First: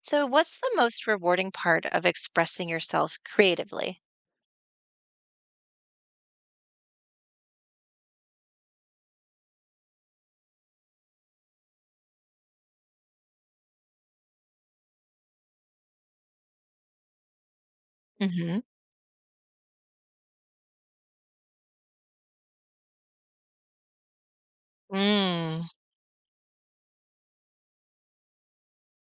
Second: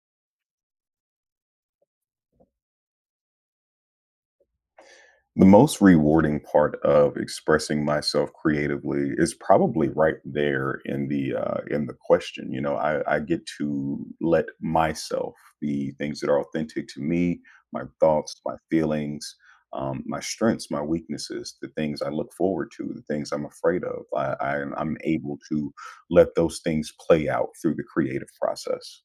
So, what's the most rewarding part of expressing yourself creatively? The most rewarding part of expressing myself creatively is probably right there in the question. You know, I get to let myself, the things that are authentic to me, my thoughts, my Hmm feelings, my strengths, my weaknesses, the things I look forward to, the things I'm afraid of. I'm able Mm. to let those things play out through the creative process.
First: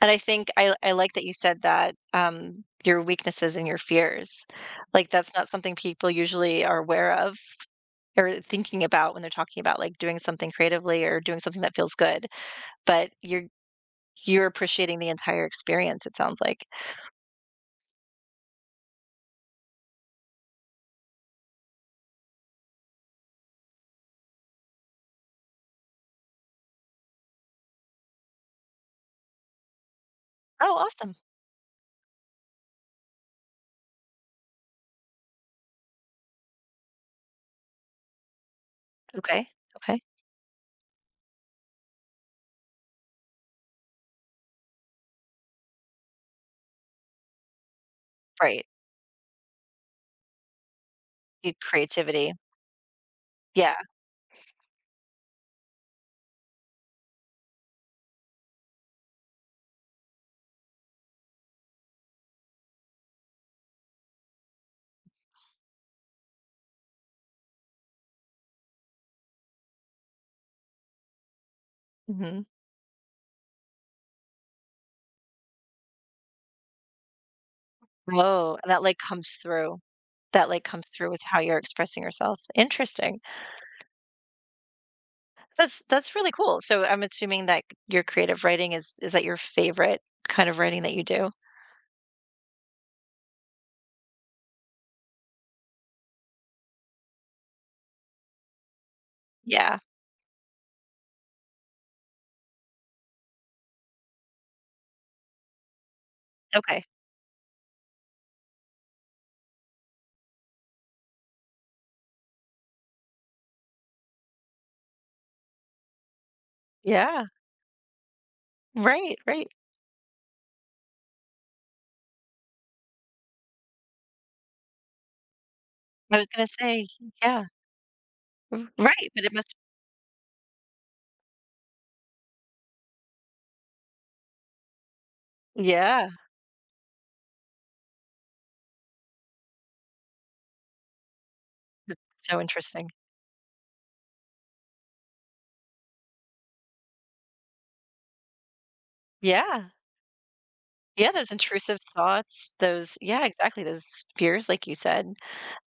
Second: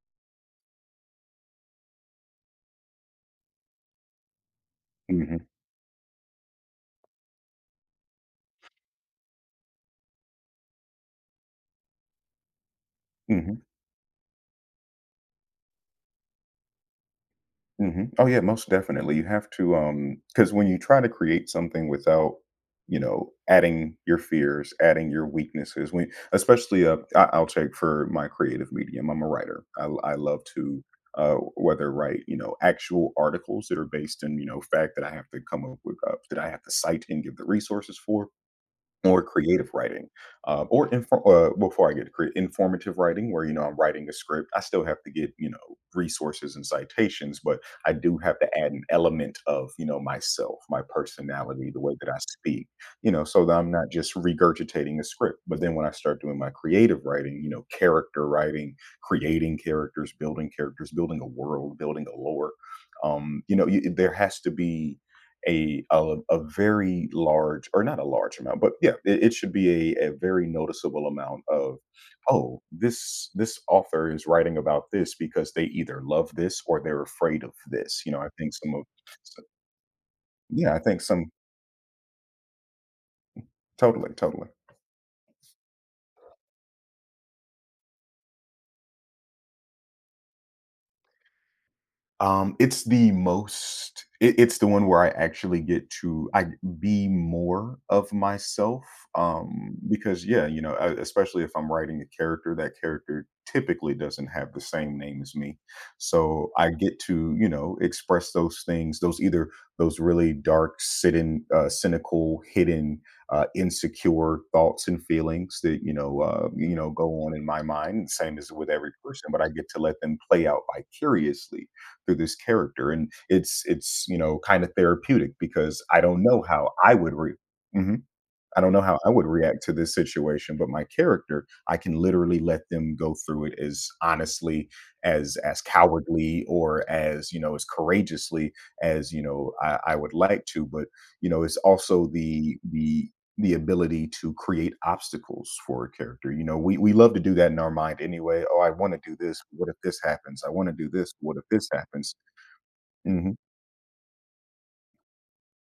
And I think I like that you said that your weaknesses and your fears, like that's Hmm. not something people usually are aware of or thinking about when they're talking about like doing something creatively or doing something that feels good. But you're Hmm. you're appreciating the entire experience. It sounds like. Mhm. Oh, yeah, most definitely. You have to, because when you try to create something without, adding your fears, adding your weaknesses, when especially, I'll take for my creative medium. I'm a writer. I love Oh, to, awesome. Whether write, actual articles that are based in, fact that I have to come up with, that I have to cite and give the resources for, or Okay. creative Okay. writing, or infor well, before I get to crea informative writing where, I'm writing a script. I still have to get, resources and citations, but I do have to Right. add an element of, myself, my Y- personality, the way that I Creativity. speak, so that I'm Yeah. not just regurgitating a script. But then when I start doing my creative writing, character writing, creating characters, building a world, building a lore, there has to be a very large or not a large amount, but yeah, it should be a very noticeable amount of hmm oh this author is writing about this because they either love this or they're afraid of this. You know, I think Oh, and some of that like comes so- through. That, like, yeah, I comes think through with some how you're expressing yourself. Interesting. totally, totally. That's really cool. So, I'm assuming that your creative writing is that your favorite kind of writing that you do? It's it's the one where I actually get to I be more of myself. Yeah. Because yeah, especially if I'm writing a character, that character typically doesn't have the same name as me. So I Okay. get to, express those things, those really dark, sitting, cynical, hidden, insecure thoughts and feelings that, go Yeah. on in my mind. Same as with every Right, person, but I right. get to let them play out vicariously through this character and it's, kind of therapeutic because I I don't was know gonna how say, I would re yeah. Mhm. R I don't know how I right, but would it must. react to this situation, but my character, I can literally let them go through it as honestly, as Yeah. cowardly or as, as courageously as, I would like to, but, it's That's also so the interesting. the the ability to create obstacles for a character, we love to do that in our mind anyway, "Oh, I wanna do this. What Yeah. if this happens? I wanna do Yeah, this. those What if this intrusive happens?" thoughts, those, yeah, Mhm. exactly, those fears, like you said.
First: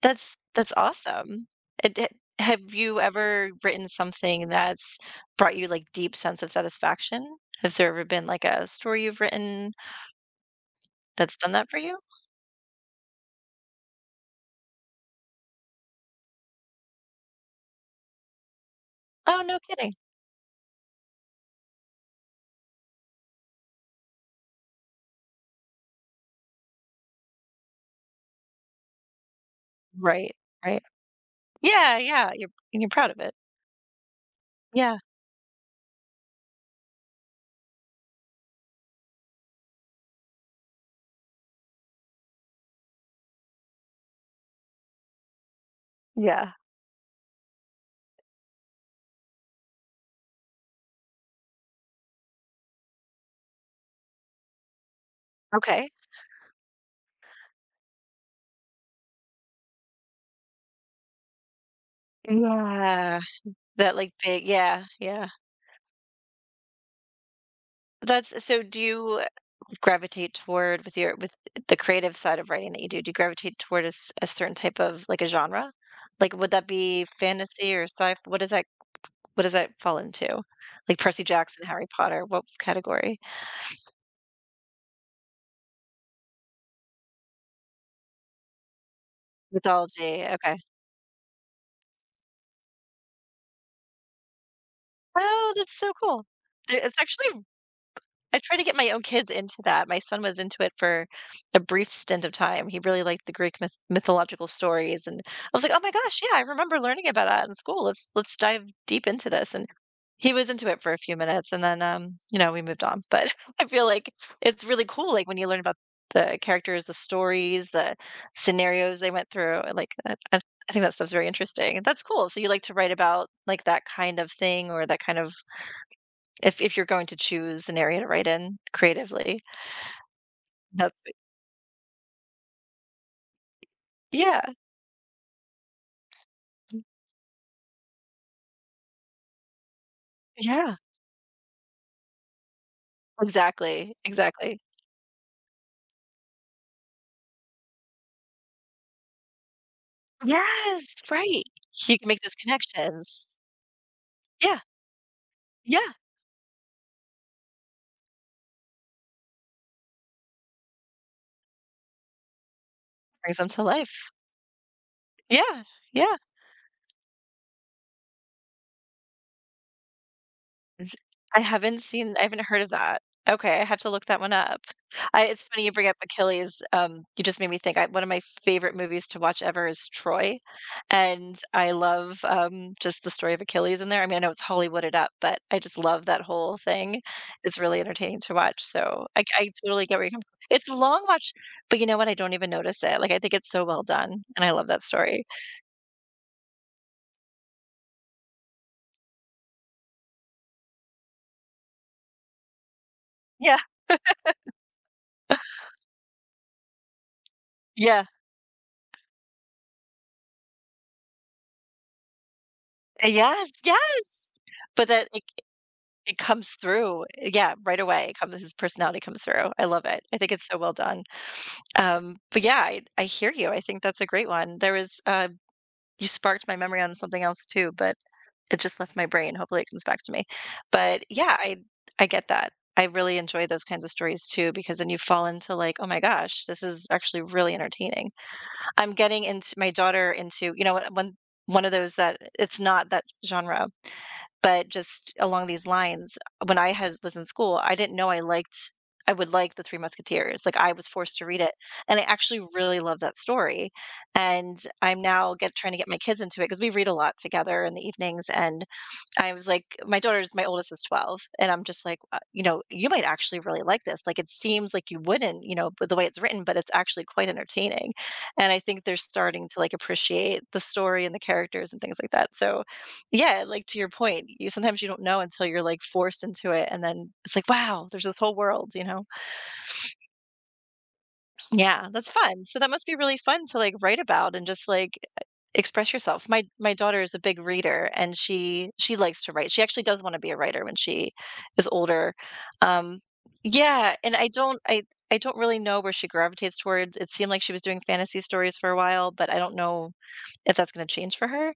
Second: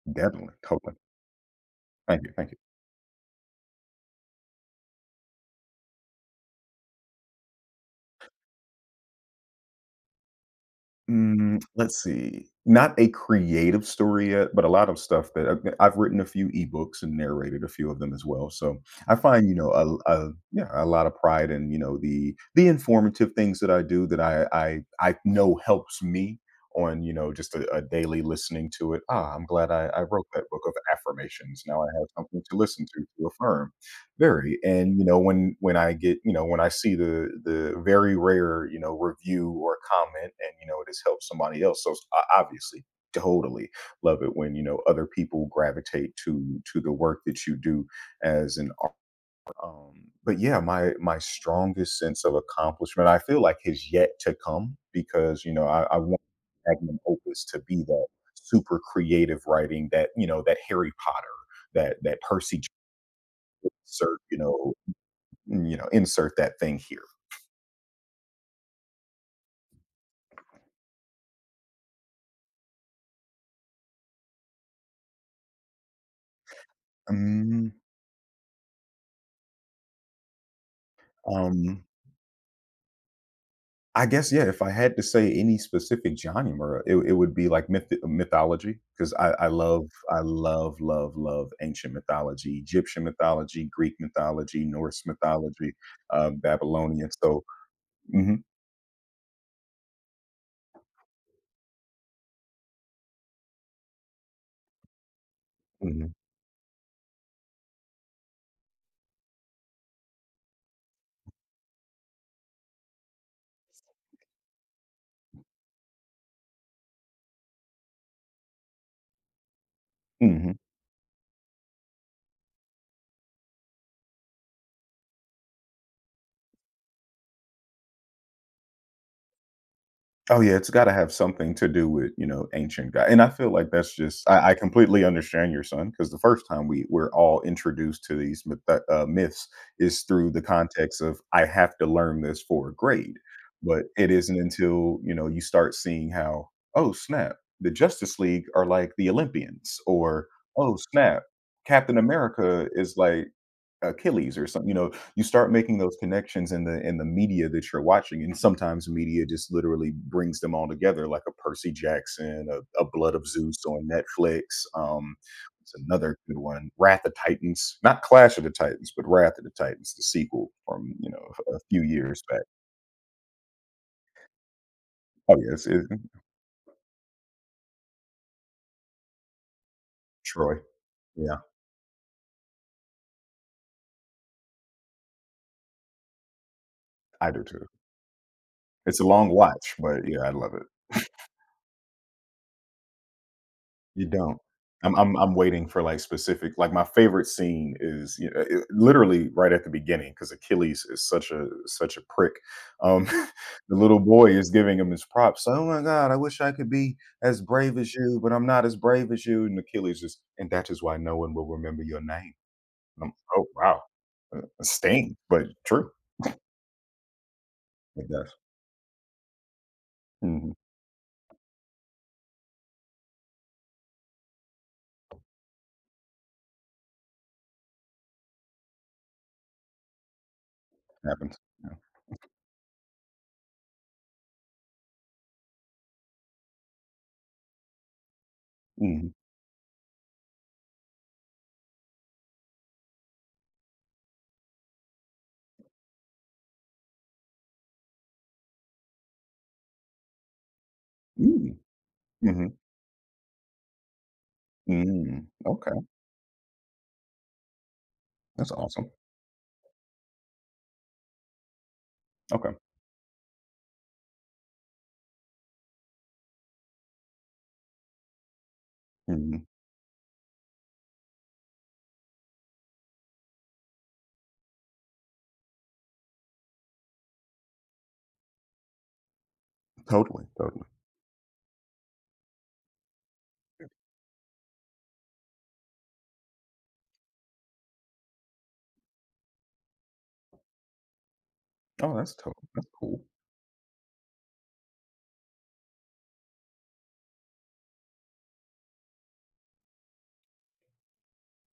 That's Definitely, that's totally. awesome. Thank you, thank you. Have you ever written something that's brought you like deep sense of satisfaction? Has there ever been like a story you've written that's done Mm, that for you? let's see. Not a creative story yet, but a lot of stuff that I've written a few ebooks and narrated a few of them as well, so I Oh, find, you no know, kidding. A yeah, a lot of pride in, the informative things that I do that I I know helps me on, just a daily listening to it. "Ah, I'm glad I wrote Right, that book of right. affirmations. Now I Yeah, have yeah. something to listen You're proud of to it. affirm." Very, and, Yeah, when I get when I see the very rare, review or comment and, it has helped somebody else, so s o obviously, totally love it when, other people gravitate yeah. to the work that you do as an art. um, but, yeah, my strongest sense of accomplishment, I feel like has yet to come because, I Okay. I want magnum opus to be that super creative writing that, that Harry Potter, that Percy Jackson, Yeah. That like you big, know yeah, yeah. Insert that thing here. That's so do you gravitate toward with your with the creative side of writing that you do? Do you gravitate toward a certain type of like a genre? Like would that be Mm, fantasy or sci? What does that fall into? Like Percy Jackson, um, Harry Potter, what category? I guess yeah. If I had to say any specific genre, it would be like mythology because I love, I Mythology. Okay. love, love, love ancient mythology, Egyptian mythology, Greek mythology, Norse Oh, that's mythology, so cool. It's Babylonian. So, actually Hmm. I try to get my own kids into that. My son was into it for a brief stint of time. He really liked the Greek mythological stories, and I was like, "Oh my gosh, yeah, I remember learning about that in school. Let's dive deep into this." And he was into it for a few minutes, and then you know, we moved on. But I feel like it's really cool, like when you learn about the characters, the stories, the scenarios they went through. And, like, I, Hmm. I think that stuff's very interesting. That's cool. So you like to write about like that kind of thing or that kind of if you're going to choose an area to write in creatively, Oh, yeah, it's gotta that's have what. something to do with, ancient guy and I feel like that's just I Yeah. I completely understand your son because the first time Mm. we're all introduced to these myths is through the Yeah. context of, "I have to learn this for a grade," but Exactly, it isn't exactly. until, you start seeing how, "Oh, snap, the Justice League are like the Olympians," or, "Oh, Yes, snap, right. Captain You can make those America is like" connections. Achilles or Yeah, something, you start making yeah. those connections in the media that you're watching, and sometimes media just literally brings them all together, like a Percy Jackson, a Blood of Brings them Zeus to on life. Netflix. Um, Yeah, it's another yeah. good one, Wrath of Titans, not Clash of the Titans, but Wrath of the Titans, the sequel from a few years I back. haven't heard of that. Okay, I have to look that one up. I Oh it's funny yes, you bring up Achilles, you just made me think, I one of my favorite movies to watch ever is Troy, Troy. Yeah, and I love, just the story of Achilles in there. I mean, I know it's Hollywooded up, but I just love that whole thing. I do It's too. really entertaining to watch, It's a so I long I watch, totally get where but you yeah, come I from. love it. It's a long watch, but you know what? I don't even notice it, like, I think it's so well You done, don't. and I love that I'm I'm story. I'm waiting for, like, specific like, my favorite scene is, it literally right at the beginning because Achilles is such a prick. Um, Yeah, the little boy is giving him his props, "Oh my god, I wish I could be as brave as yeah. you, but I'm not as brave as you," and Achilles is, "And that is why no one will remember your name." Oh, Yes, wow. yes! A But that, sting, like but true. it comes through. Yeah, right It away, it does. comes his personality comes through. I love it. I think it's Mhm. so well done. But yeah, I hear you. I think that's a great one. There was, you sparked my memory on something else too, but it just left my brain. Hopefully it comes back to me. But yeah, Happens. I Yeah. I get that. I really enjoy those kinds of stories too, because then you fall into like, oh my gosh, this is actually really entertaining. I'm Mhm. getting into my daughter into, you know, what one one of those that it's not that genre, but just along these lines, when I had was in school, I didn't know I would like The Three Musketeers, like, I was forced to read it, Mm. and I actually Mhm. really love that story, and I'm Mm. now get trying to Okay. get my kids into it because we read a lot together in the evenings, That's and awesome. I was like my daughter's my oldest is 12, and I'm just like, you Okay. know, you might actually really like this. Like, it seems like you wouldn't, you know, but the way it's written, but it's actually quite entertaining. And I think they're Mhm. starting to like appreciate the story and the characters and things like that. So, yeah, like to your point, you sometimes you don't know until you're like forced into it. And then it's like, wow, there's this whole world, you know? Totally, totally. Yeah, that's fun. So that must be really fun to, like, write about and just, like, e express yourself. My daughter is a big reader, and she likes to write. She actually does wanna be a writer when she is Oh, that's older. cool. That's Um, cool. yeah, and I don't really know where she gravitates toward. It seemed like she was doing fantasy stories for a while, but I don't know if that's gonna change for her.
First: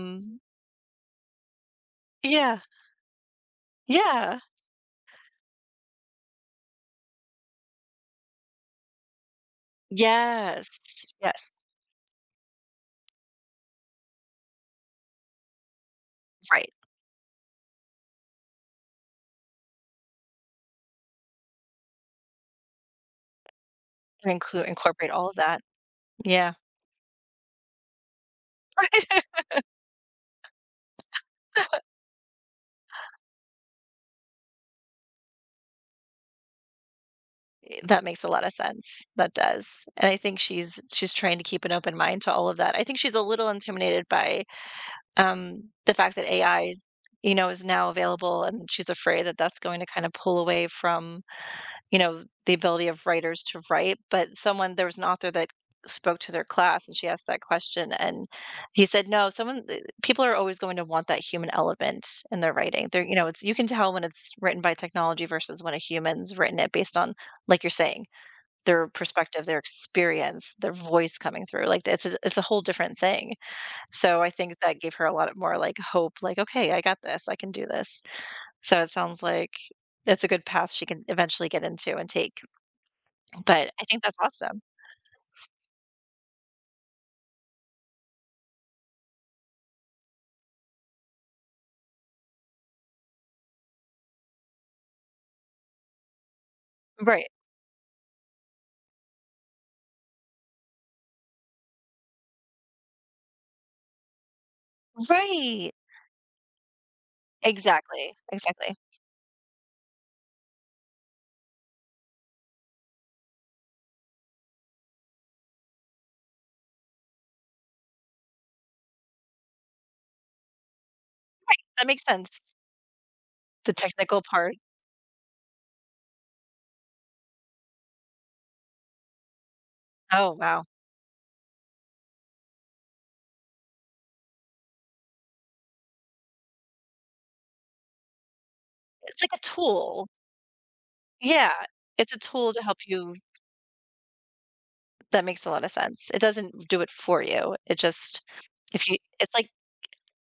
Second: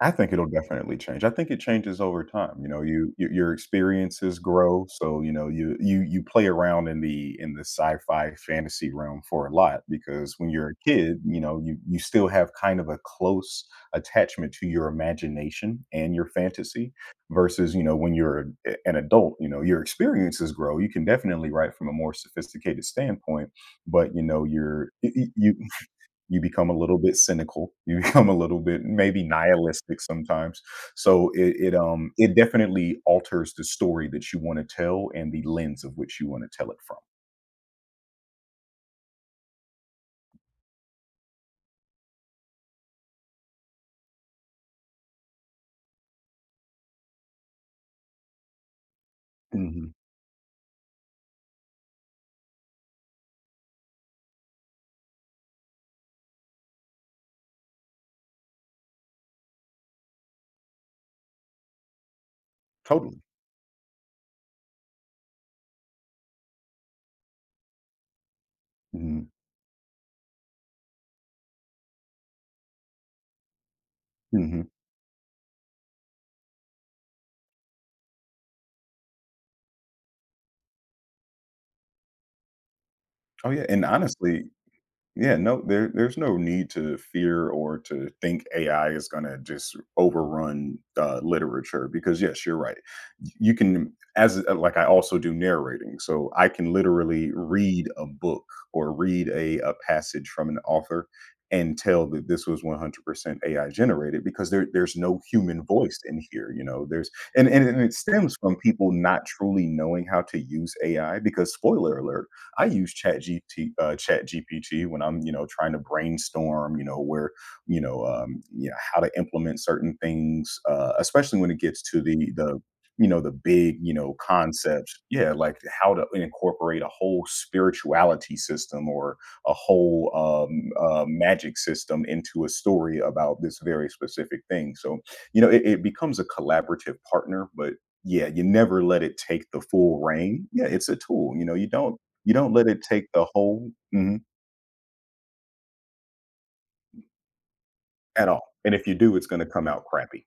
I think it'll definitely change. I think it changes over time. yeah. You know, you your experiences Yeah. grow, so you know you you play around in the sci-fi fantasy realm for a lot because when you're a Yes. kid, you know Yes. you still have kind of a close attachment to your imagination and your Right. fantasy versus you know when you're an adult, you know your experiences grow. You can definitely write from a more sophisticated standpoint, but you And know include incorporate all of that. You Yeah. become a little bit cynical. You become a little bit maybe nihilistic sometimes. So it definitely alters the story that you wanna tell and the lens of which you wanna tell it from. That makes a lot of sense. That does. And I think she's trying to keep an open mind to all of that. I think she's a little intimidated by, the fact that AI, you know, is now available, and she's afraid that that's going to Mhm. kind of pull away from, you know, the ability of writers to write. But someone there was an author that spoke to their class, and she asked that question, and he said, "No, people are always going to want that human element in their writing. They're, you Totally. know, it's you can tell when it's written by technology versus when a human's written it based on, like you're saying, their Mhm. perspective, their experience, their voice coming through, like, it's a whole different thing. So I think Mhm. that gave her a lot more, like, hope, like, "Okay, I got this, I can do this." So it sounds like that's a good path she can eventually get into and take, Oh, yeah, but and I think that's honestly awesome. yeah, no, there's no need to fear or to think AI is going to just overrun literature because, yes, you're right. You can, as like I also do narrating, so I can Right. literally read a book or read a passage from an author and tell that this was 100% AI generated because there's no human Right. voice in here. You know, there's, and it Exactly, stems from exactly. people not truly knowing how to use AI because, spoiler alert, I use ChatGPT Chat when I'm, trying to brainstorm, you know, where, you know, how to implement certain things, especially when it gets That to makes the sense. the the The big technical part. concepts yeah like how to incorporate a whole spirituality system or a whole Oh, wow. Magic system into a story about this very specific thing so you know it becomes a collaborative partner but yeah you never let it It's like a take the full tool. reign yeah it's a tool you Yeah, know you don't it's a tool to let help it take you. the whole That makes a lot of sense. It doesn't do it for you. It just at all, and if if you you do, it's it's gonna like. come out crappy.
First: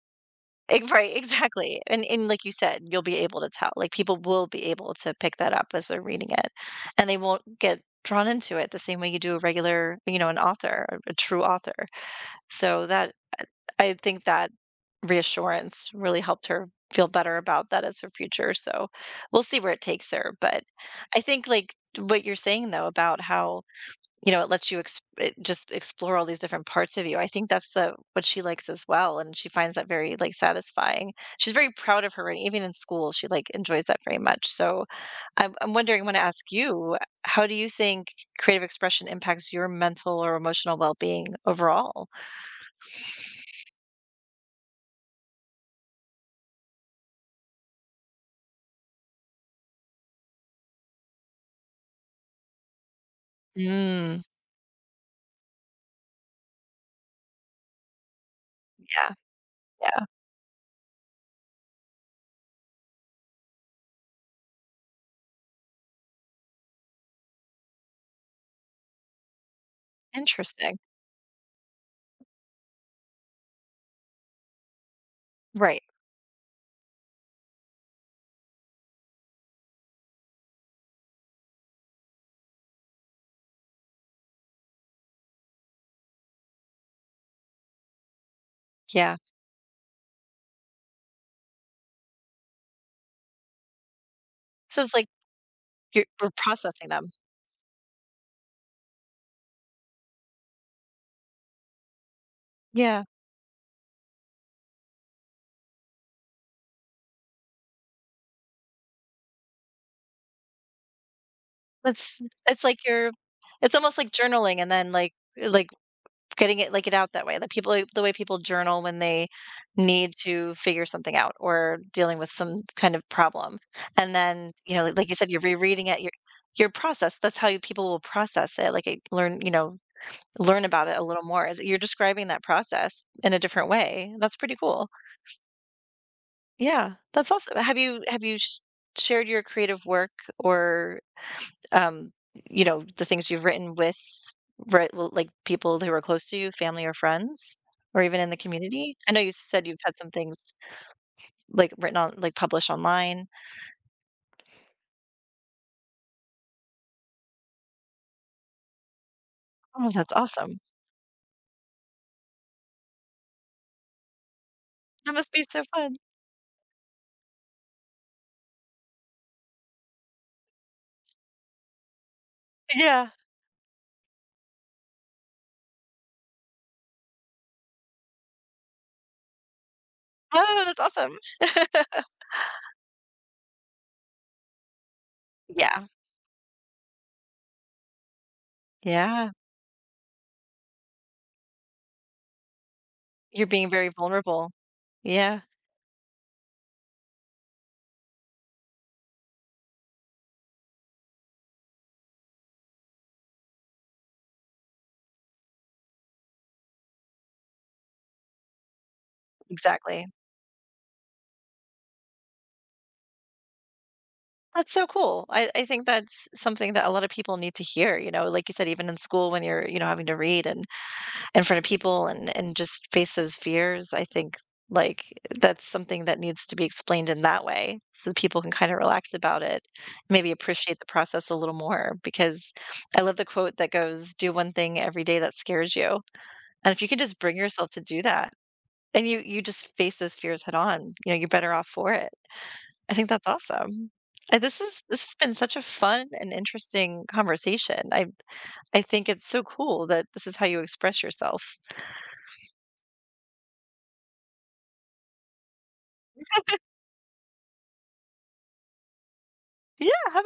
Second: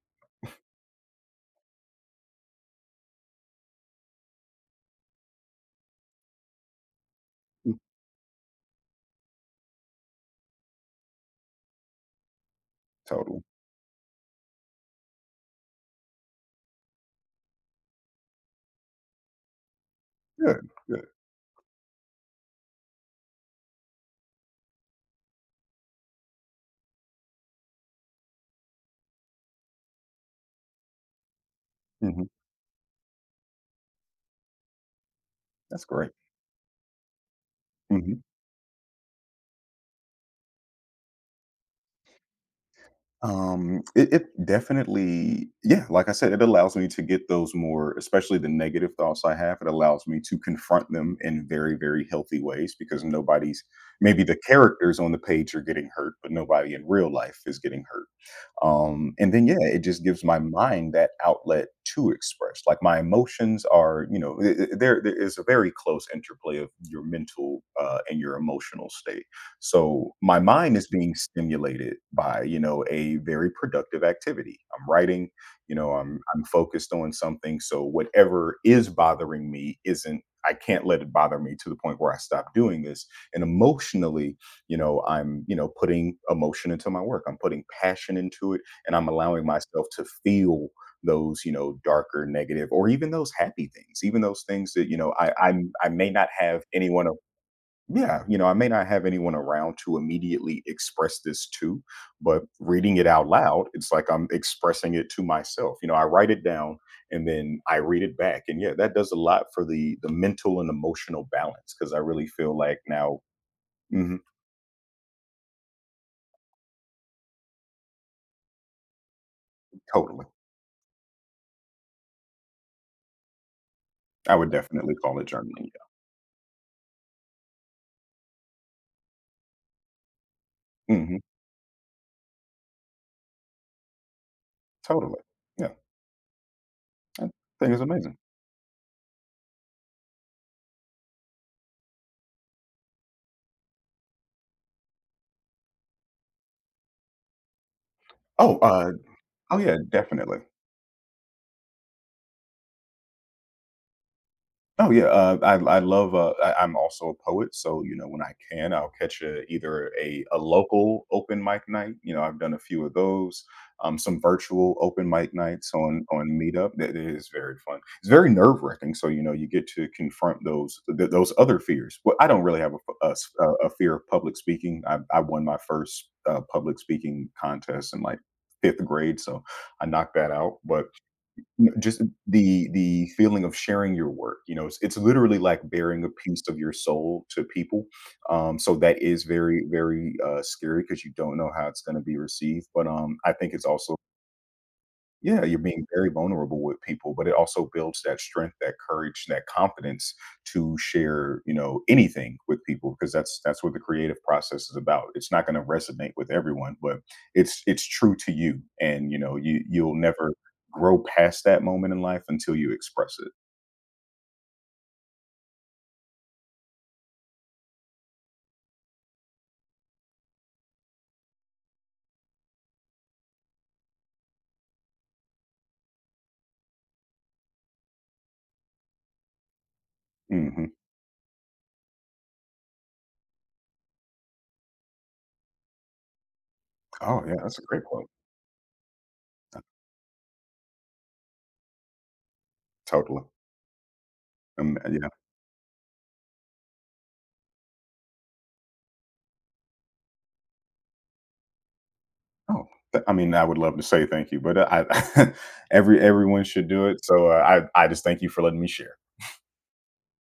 Right, exactly, and like you said, you'll be able to tell, like, people will be able to pick that up as they're reading it, and they won't get drawn into it the same way you do a regular you know, an author, a true author. So that Total. I think that reassurance really helped her feel better about that as her future, so we'll see where it takes her, but Good, good. I think, like, what you're saying, though, about how you know, it lets you ex it just explore all these different parts of you. I think that's the what she likes as well, and she finds that very, like, satisfying. She's very proud of Mhm. her, and even in school, she, like, enjoys that very much. So, I'm That's wondering, I great. wanna ask you, how do you think Mhm. creative expression impacts your mental or emotional well-being overall? It, it definitely, yeah, like I said, it allows me to get those more, especially the negative thoughts I have. It allows me to confront them in very, very healthy ways because nobody's, Mm, maybe the characters on the page are getting hurt, but nobody in real life is getting hurt. yeah, And then, yeah, it just yeah. gives my mind that outlet to express. Like my emotions are, there is a very close interplay of your mental and your emotional state so my mind Interesting. is being stimulated by, a very productive activity. I'm writing, Right. I'm focused on something. So whatever is bothering me isn't I can't let it bother me to the point where I stop doing this. And emotionally, I'm, putting emotion into my work. I'm putting passion into it and I'm Yeah. allowing myself to feel those, darker, negative, or even those happy things, even those things So that, it's you like know, i I you're may not we're have processing anyone them. yeah, I may not have anyone around to immediately express this to, but reading it Yeah. out loud, it's like I'm expressing it to myself. You know, I write it down and then I read it back. And yeah, that does a lot for the mental and emotional balance because I it's really feel it's like like you're now, it's almost like mhm, journaling and then, like, getting it like, it out that way, the people the way people journal when they need totally. to figure something out or dealing with some kind of problem, and I would then, you know, definitely like you call it said, you're journaling. rereading it, your process, that's how you people will process it, like, it learn you know, learn about Yeah. it a Hmm. little more as you're describing that process in a different way, that's pretty cool. Totally. Yeah. Yeah, I that's awesome. think Have it's you amazing. have you sh shared your creative work or um, you know, the things you've written with right, l- like people who are close to you, family or friends, or even in the Oh, community? I know you oh said yeah, you've had some things definitely. like written on, like published online. Oh yeah, I love. I'm also a poet, so you know when I can, I'll catch a, either Oh, that's a awesome. local open mic night. You know, I've done a few of those. Some virtual open That must mic be so nights fun. on Meetup. That is very fun. It's very nerve wracking. So you know you get to confront those those other fears. Well, I don't really have a f- Yeah. a s- a fear of public speaking. I won my first public speaking contest in like fifth grade, so I knocked that out. Oh, that's But awesome. N just the feeling of sharing your work, it's literally like Yeah. bearing a piece of your soul to people, so that is Yeah. very, very, scary because you don't know how it's gonna be received, but, I You're think it's being very also vulnerable. Yeah, yeah, you're being very vulnerable with people, but it also builds that strength, that courage, that confidence to share, anything with people because that's what the creative process is about. It's not going to resonate with everyone, but it's true to you, and you know, you'll exactly. never grow past that moment in life until you express it. That's so cool. I think that's something that a lot of people need to hear, you know, like you said, even in school when you're, you know, having to read and in front of people and just face those fears, I think, like, that's something that needs to be explained in that way so people can kinda relax about it, maybe Hmm. appreciate the process a little more because I love the quote that goes, "Do one thing every day that scares you." And if you can just Oh yeah, bring that's a yourself to great do point. that and you just face those fears head on, you know, you're better off for it. I think Totally. that's awesome. And this Yeah. has been such a fun and interesting conversation. I think it's so cool that this is how you express yourself. Oh, I mean, I would love to say thank you, but I everyone should do it. So I just thank you for letting me share. Yeah, have a